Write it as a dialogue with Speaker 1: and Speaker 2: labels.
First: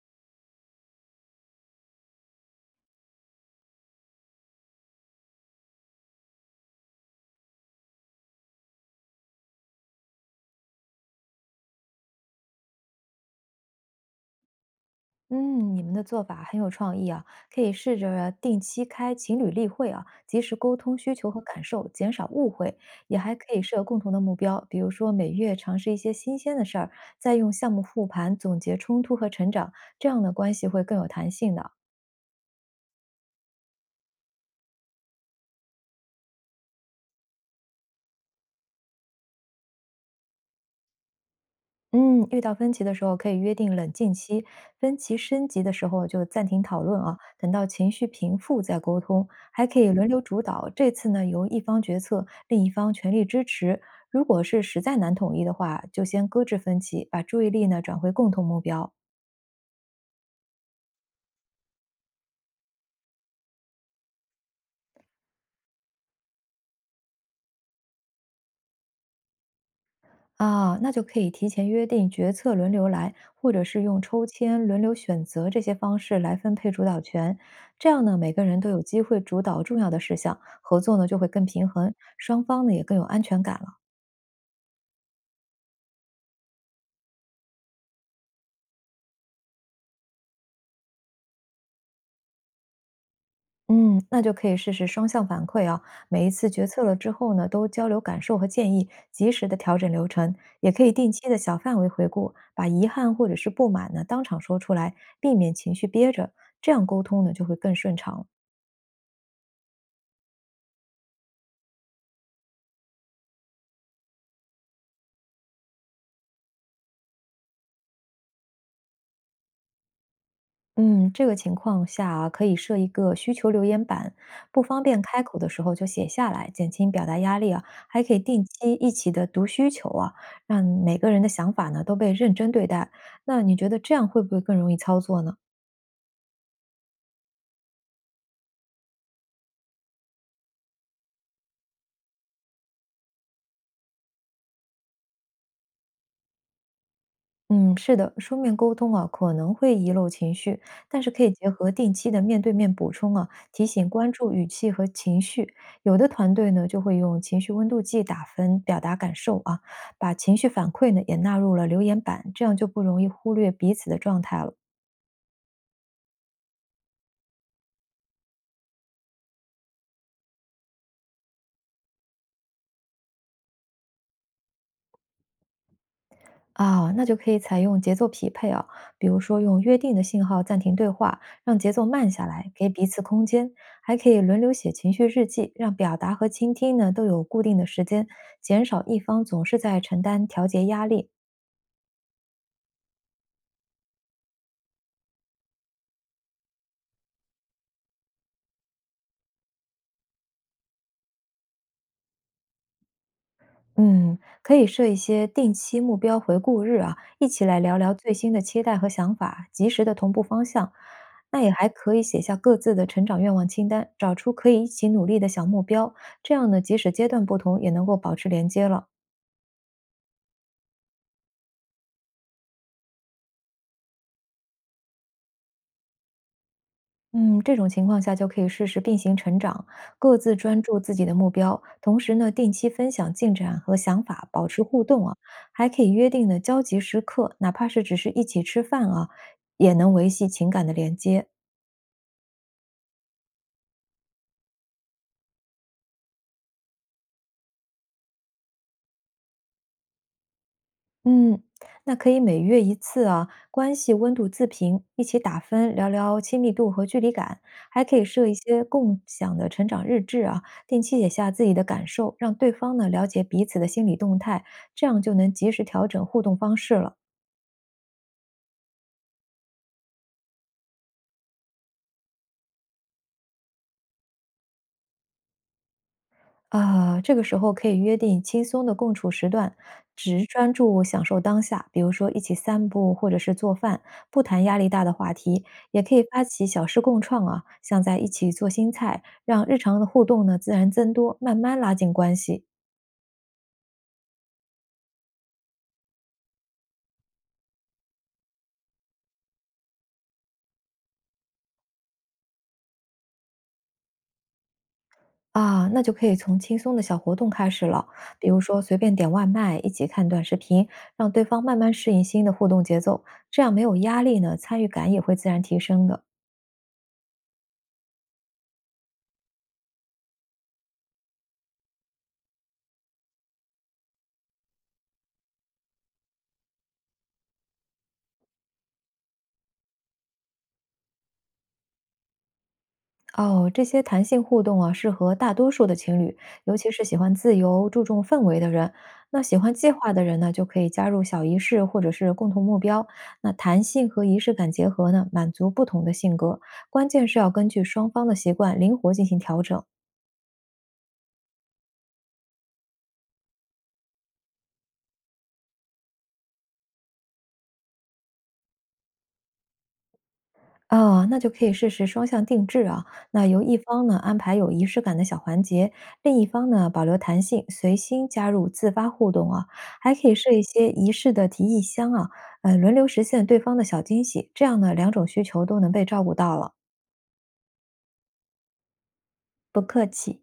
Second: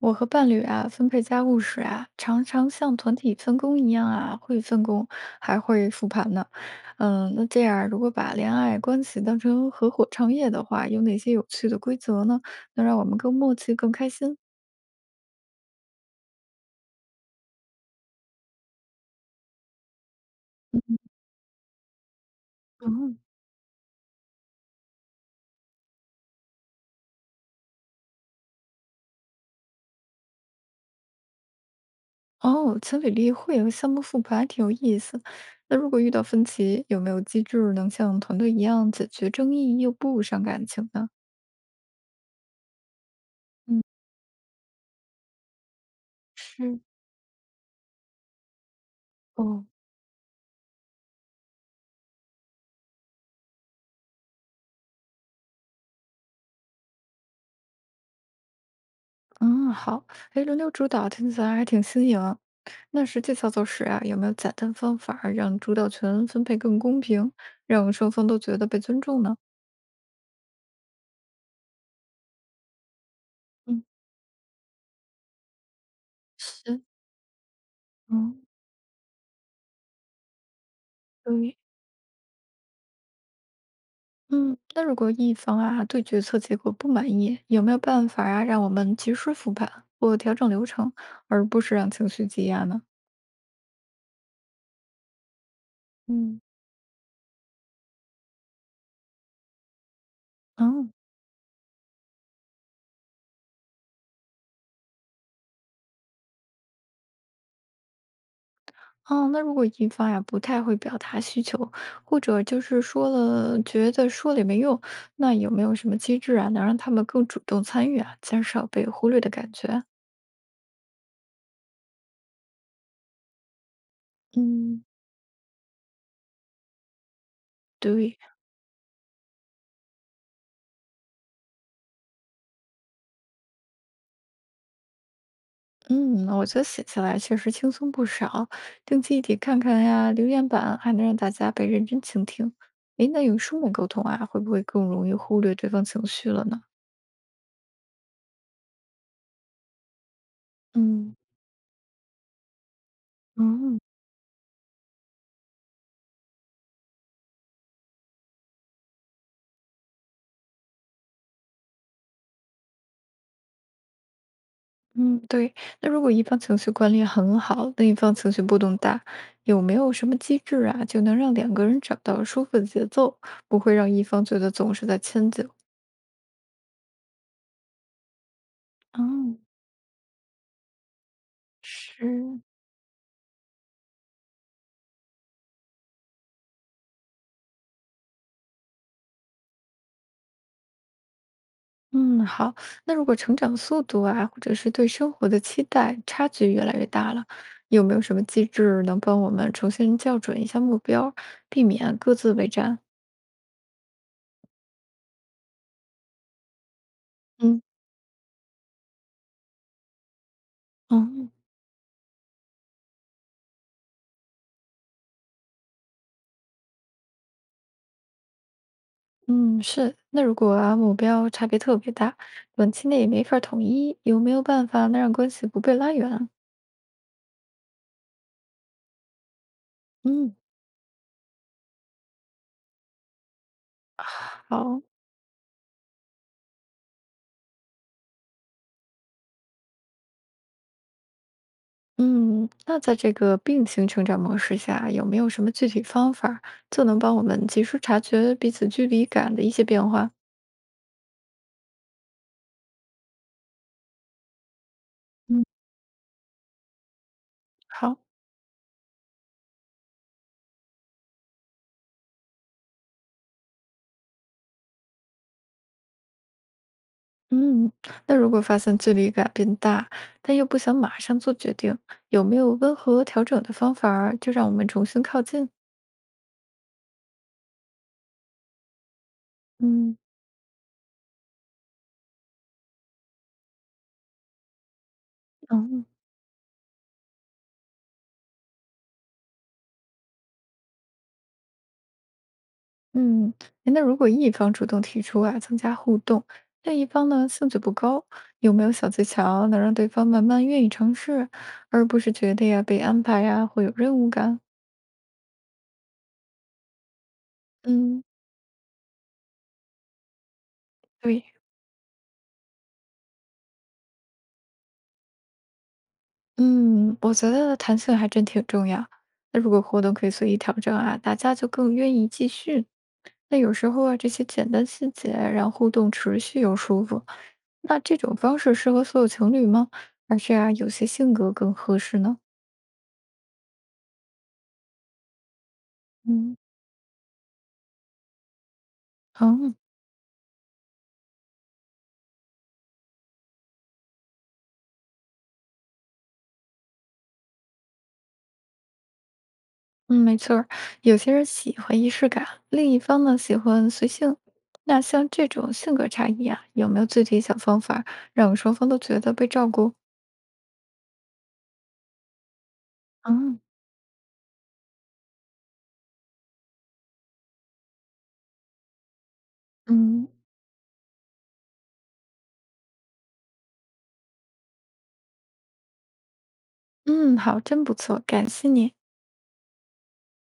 Speaker 1: 我和伴侣啊，分配家务时啊，常常像团体分工一样啊，会分工，还会复盘呢。嗯，那这样如果把恋爱关系当成合伙创业的话，有哪些有趣的规则呢？能让我们更默契、更开心？
Speaker 2: 嗯，你们的做法很有创意啊，可以试着定期开情侣例会啊，及时沟通需求和感受，减少误会，也
Speaker 1: 嗯，
Speaker 2: 还可以设共同的目标，比如说每月尝试一些新鲜的事儿，再用项目复盘总结冲突和成长，这样的关系会更有弹性的啊。
Speaker 1: 哦，情侣例会和项目复盘还挺有意思。那如果遇到分歧，有没有机制能像团队一样解决争议又不伤感情呢？
Speaker 2: 嗯，遇到分歧的时候可以约定
Speaker 1: 嗯，
Speaker 2: 冷静期，分歧升级的时候就暂停
Speaker 1: 是
Speaker 2: 讨论啊，等到情绪平复再沟通，
Speaker 1: 哦，
Speaker 2: 还可以轮流主导。这次呢，由一方决策，另一方全力支持。如果是实在难统一的话，就先搁置分歧，把注意力呢转回共同目标。
Speaker 1: 嗯，好，哎，轮流主导听起来还挺新颖。那实际操作时啊，有没有简单方法儿让主导权分配更公平，让双方都觉得被尊重呢？
Speaker 2: 啊，那就可以提前约定决策轮流来，或者是
Speaker 1: 嗯，
Speaker 2: 用抽签轮流选择这些方式来分配
Speaker 1: 是，
Speaker 2: 主导权。这样呢，每
Speaker 1: 嗯，
Speaker 2: 个人都有机会主导重要的事项，合作呢就会更
Speaker 1: 对，
Speaker 2: 平衡，双方呢也更有安全感了。
Speaker 1: 嗯，那如果一方啊对决策结果不满意，有没有办法啊让我们及时复盘或调整流程，而不是让情绪积压呢？
Speaker 2: 嗯，那就可以试试双向反馈啊，每一
Speaker 1: 嗯
Speaker 2: 次决策了之后呢，都交流感受和建议，及时的调整流程，也可以
Speaker 1: 嗯，
Speaker 2: 定期的小范围回顾，把遗憾或者是不满呢当场说出来，避免情绪憋着，这样沟通呢就会更顺畅了。
Speaker 1: 哦，那如果一方呀不太会表达需求，或者就是说了觉得说了也没用，那有没有什么机制啊能让他们更主动参与啊，减少被忽略的感觉？
Speaker 2: 嗯，这个情况下啊，可以设一个需求留言板，不方
Speaker 1: 嗯，
Speaker 2: 便开口的时候就写下来，减轻表达压力啊。还可
Speaker 1: 对，
Speaker 2: 以定期一起的读需求啊，让每个人的想法呢都被认真对待。那你觉得这样会不会更容易操作呢？
Speaker 1: 嗯，我觉得写下来确实轻松不少。定期一起看看呀，留言板还能让大家被认真倾听。诶，那用书面沟通啊，会不会更容易忽略对方情绪了呢？
Speaker 2: 嗯，是的，书面沟通啊，可能会遗漏情绪，但是
Speaker 1: 嗯
Speaker 2: 可以结合定期的面对面补充啊，提
Speaker 1: 嗯
Speaker 2: 醒关注语气和情绪。有的团队呢，就会用情绪温度计打分，表达感受啊，把情绪反馈呢也纳入了留言板，这样就不容易忽略彼此的状态了。
Speaker 1: 嗯，对。那如果一方情绪管理很好，另一方情绪波动大，有没有什么机制啊，就能让两个人找到舒服的节奏，不会让一方觉得总是在迁就？
Speaker 2: 啊，那就可以采用节奏匹配啊，比如
Speaker 1: 嗯。
Speaker 2: 说用约定的信号暂停对话，让节奏慢下
Speaker 1: 是，
Speaker 2: 来，给彼此空间，还可以轮流写情绪日记，让表达和倾听呢都有固定的时间，减少一方总是在承担调节压力。
Speaker 1: 嗯，好。那如果成长速度啊，或者是对生活的期待差距越来越大了，有没有什么机制能帮我们重新校准一下目标，避免各自为战？
Speaker 2: 嗯，可以设一些定期目标回顾日啊，一起来
Speaker 1: 嗯，
Speaker 2: 聊聊最新的期待和想法，及时的同步方向。
Speaker 1: 嗯
Speaker 2: 那也还可以写下各自的成长愿望清单，找出可以一起努力的小目标，这样呢，即使阶段不同，也能够保持连接了。
Speaker 1: 嗯，是。那如果啊目标差别特别大，短期内也没法儿统一，有没有办法能让关系不被拉远？
Speaker 2: 嗯，这种情况下就可以试试并行成长，各
Speaker 1: 嗯，
Speaker 2: 自专注自己的目标，同时呢，定期分享进展和想法，保持
Speaker 1: 好，
Speaker 2: 互动啊，还可以约定的交集时刻，哪怕是只是一起吃饭啊，也能维系情感的连接。
Speaker 1: 嗯，那在这个并行成长模式下，有没有什么具体方法儿就能帮我们及时察觉彼此距离感的一些变化？
Speaker 2: 嗯，那可以每月一次啊，关系温度自评，一起打
Speaker 1: 嗯。
Speaker 2: 分，聊聊亲密度和距离感，还可
Speaker 1: 好，
Speaker 2: 以设一些共享的成长日志啊，定期写下自己的感受，让对方呢了解彼此的心理动态，这样就能及时调整互动方式了。
Speaker 1: 嗯，那如果发现距离感变大，但又不想马上做决定，有没有温和调整的方法儿就让我们重新靠近？
Speaker 2: 啊，这个时候可以约定轻松的共处时段，
Speaker 1: 嗯，
Speaker 2: 只专注享受当下，比如说一起散步或者是做饭，不谈压力大的话题，也
Speaker 1: 嗯
Speaker 2: 可以发起小事共创啊，像在一起做新菜，让日常的互动呢自然增多，慢慢拉近关系
Speaker 1: 嗯，诶那如果一方主动提出啊，增加互动，另一方呢兴趣不高，有没有小技巧能让对方慢慢愿意尝试，而不是觉得呀被安排呀会有任务感？
Speaker 2: 啊，那就可以从轻松的小活动开始了，
Speaker 1: 嗯，
Speaker 2: 比如说随便点外卖，一起看短视频，让对
Speaker 1: 对，
Speaker 2: 方慢慢适应新的互动节奏，这样没有压力呢，参与感也会自然提升的。
Speaker 1: 嗯，我觉得弹性还真挺重要。那如果活动可以随意调整啊，大家就更愿意继续。那有时候啊，这些简单细节让互动持续又舒服。那这种方式适合所有情侣吗？还是啊，有些性格更合适呢？
Speaker 2: 哦，这些弹性互动啊，适合大多数的情侣，
Speaker 1: 嗯，
Speaker 2: 尤其是喜欢自由、注重氛围的人。那喜欢
Speaker 1: 嗯
Speaker 2: 计划的人呢，就可以加入小仪式或者是共同目标。那弹性和仪式感结合呢，满足不同的性格。关键是要根据双方的习惯灵活进行调整。
Speaker 1: 嗯，没错儿，有些人喜欢仪式感，另一方呢喜欢随性。那像这种性格差异啊，有没有具体小方法儿让双方都觉得被照顾？
Speaker 2: 哦，那就可以试试双向定制啊。那
Speaker 1: 嗯。
Speaker 2: 由一方呢安排有仪式感的小环节，另一方呢保留弹性，随心加入自发互动啊。还可
Speaker 1: 嗯
Speaker 2: 以设一些仪式的提议箱啊，轮流实现对方的小惊喜，这样呢两种需求都能被照顾到了，
Speaker 1: 嗯，好，真不错，感谢你。
Speaker 2: 不客气。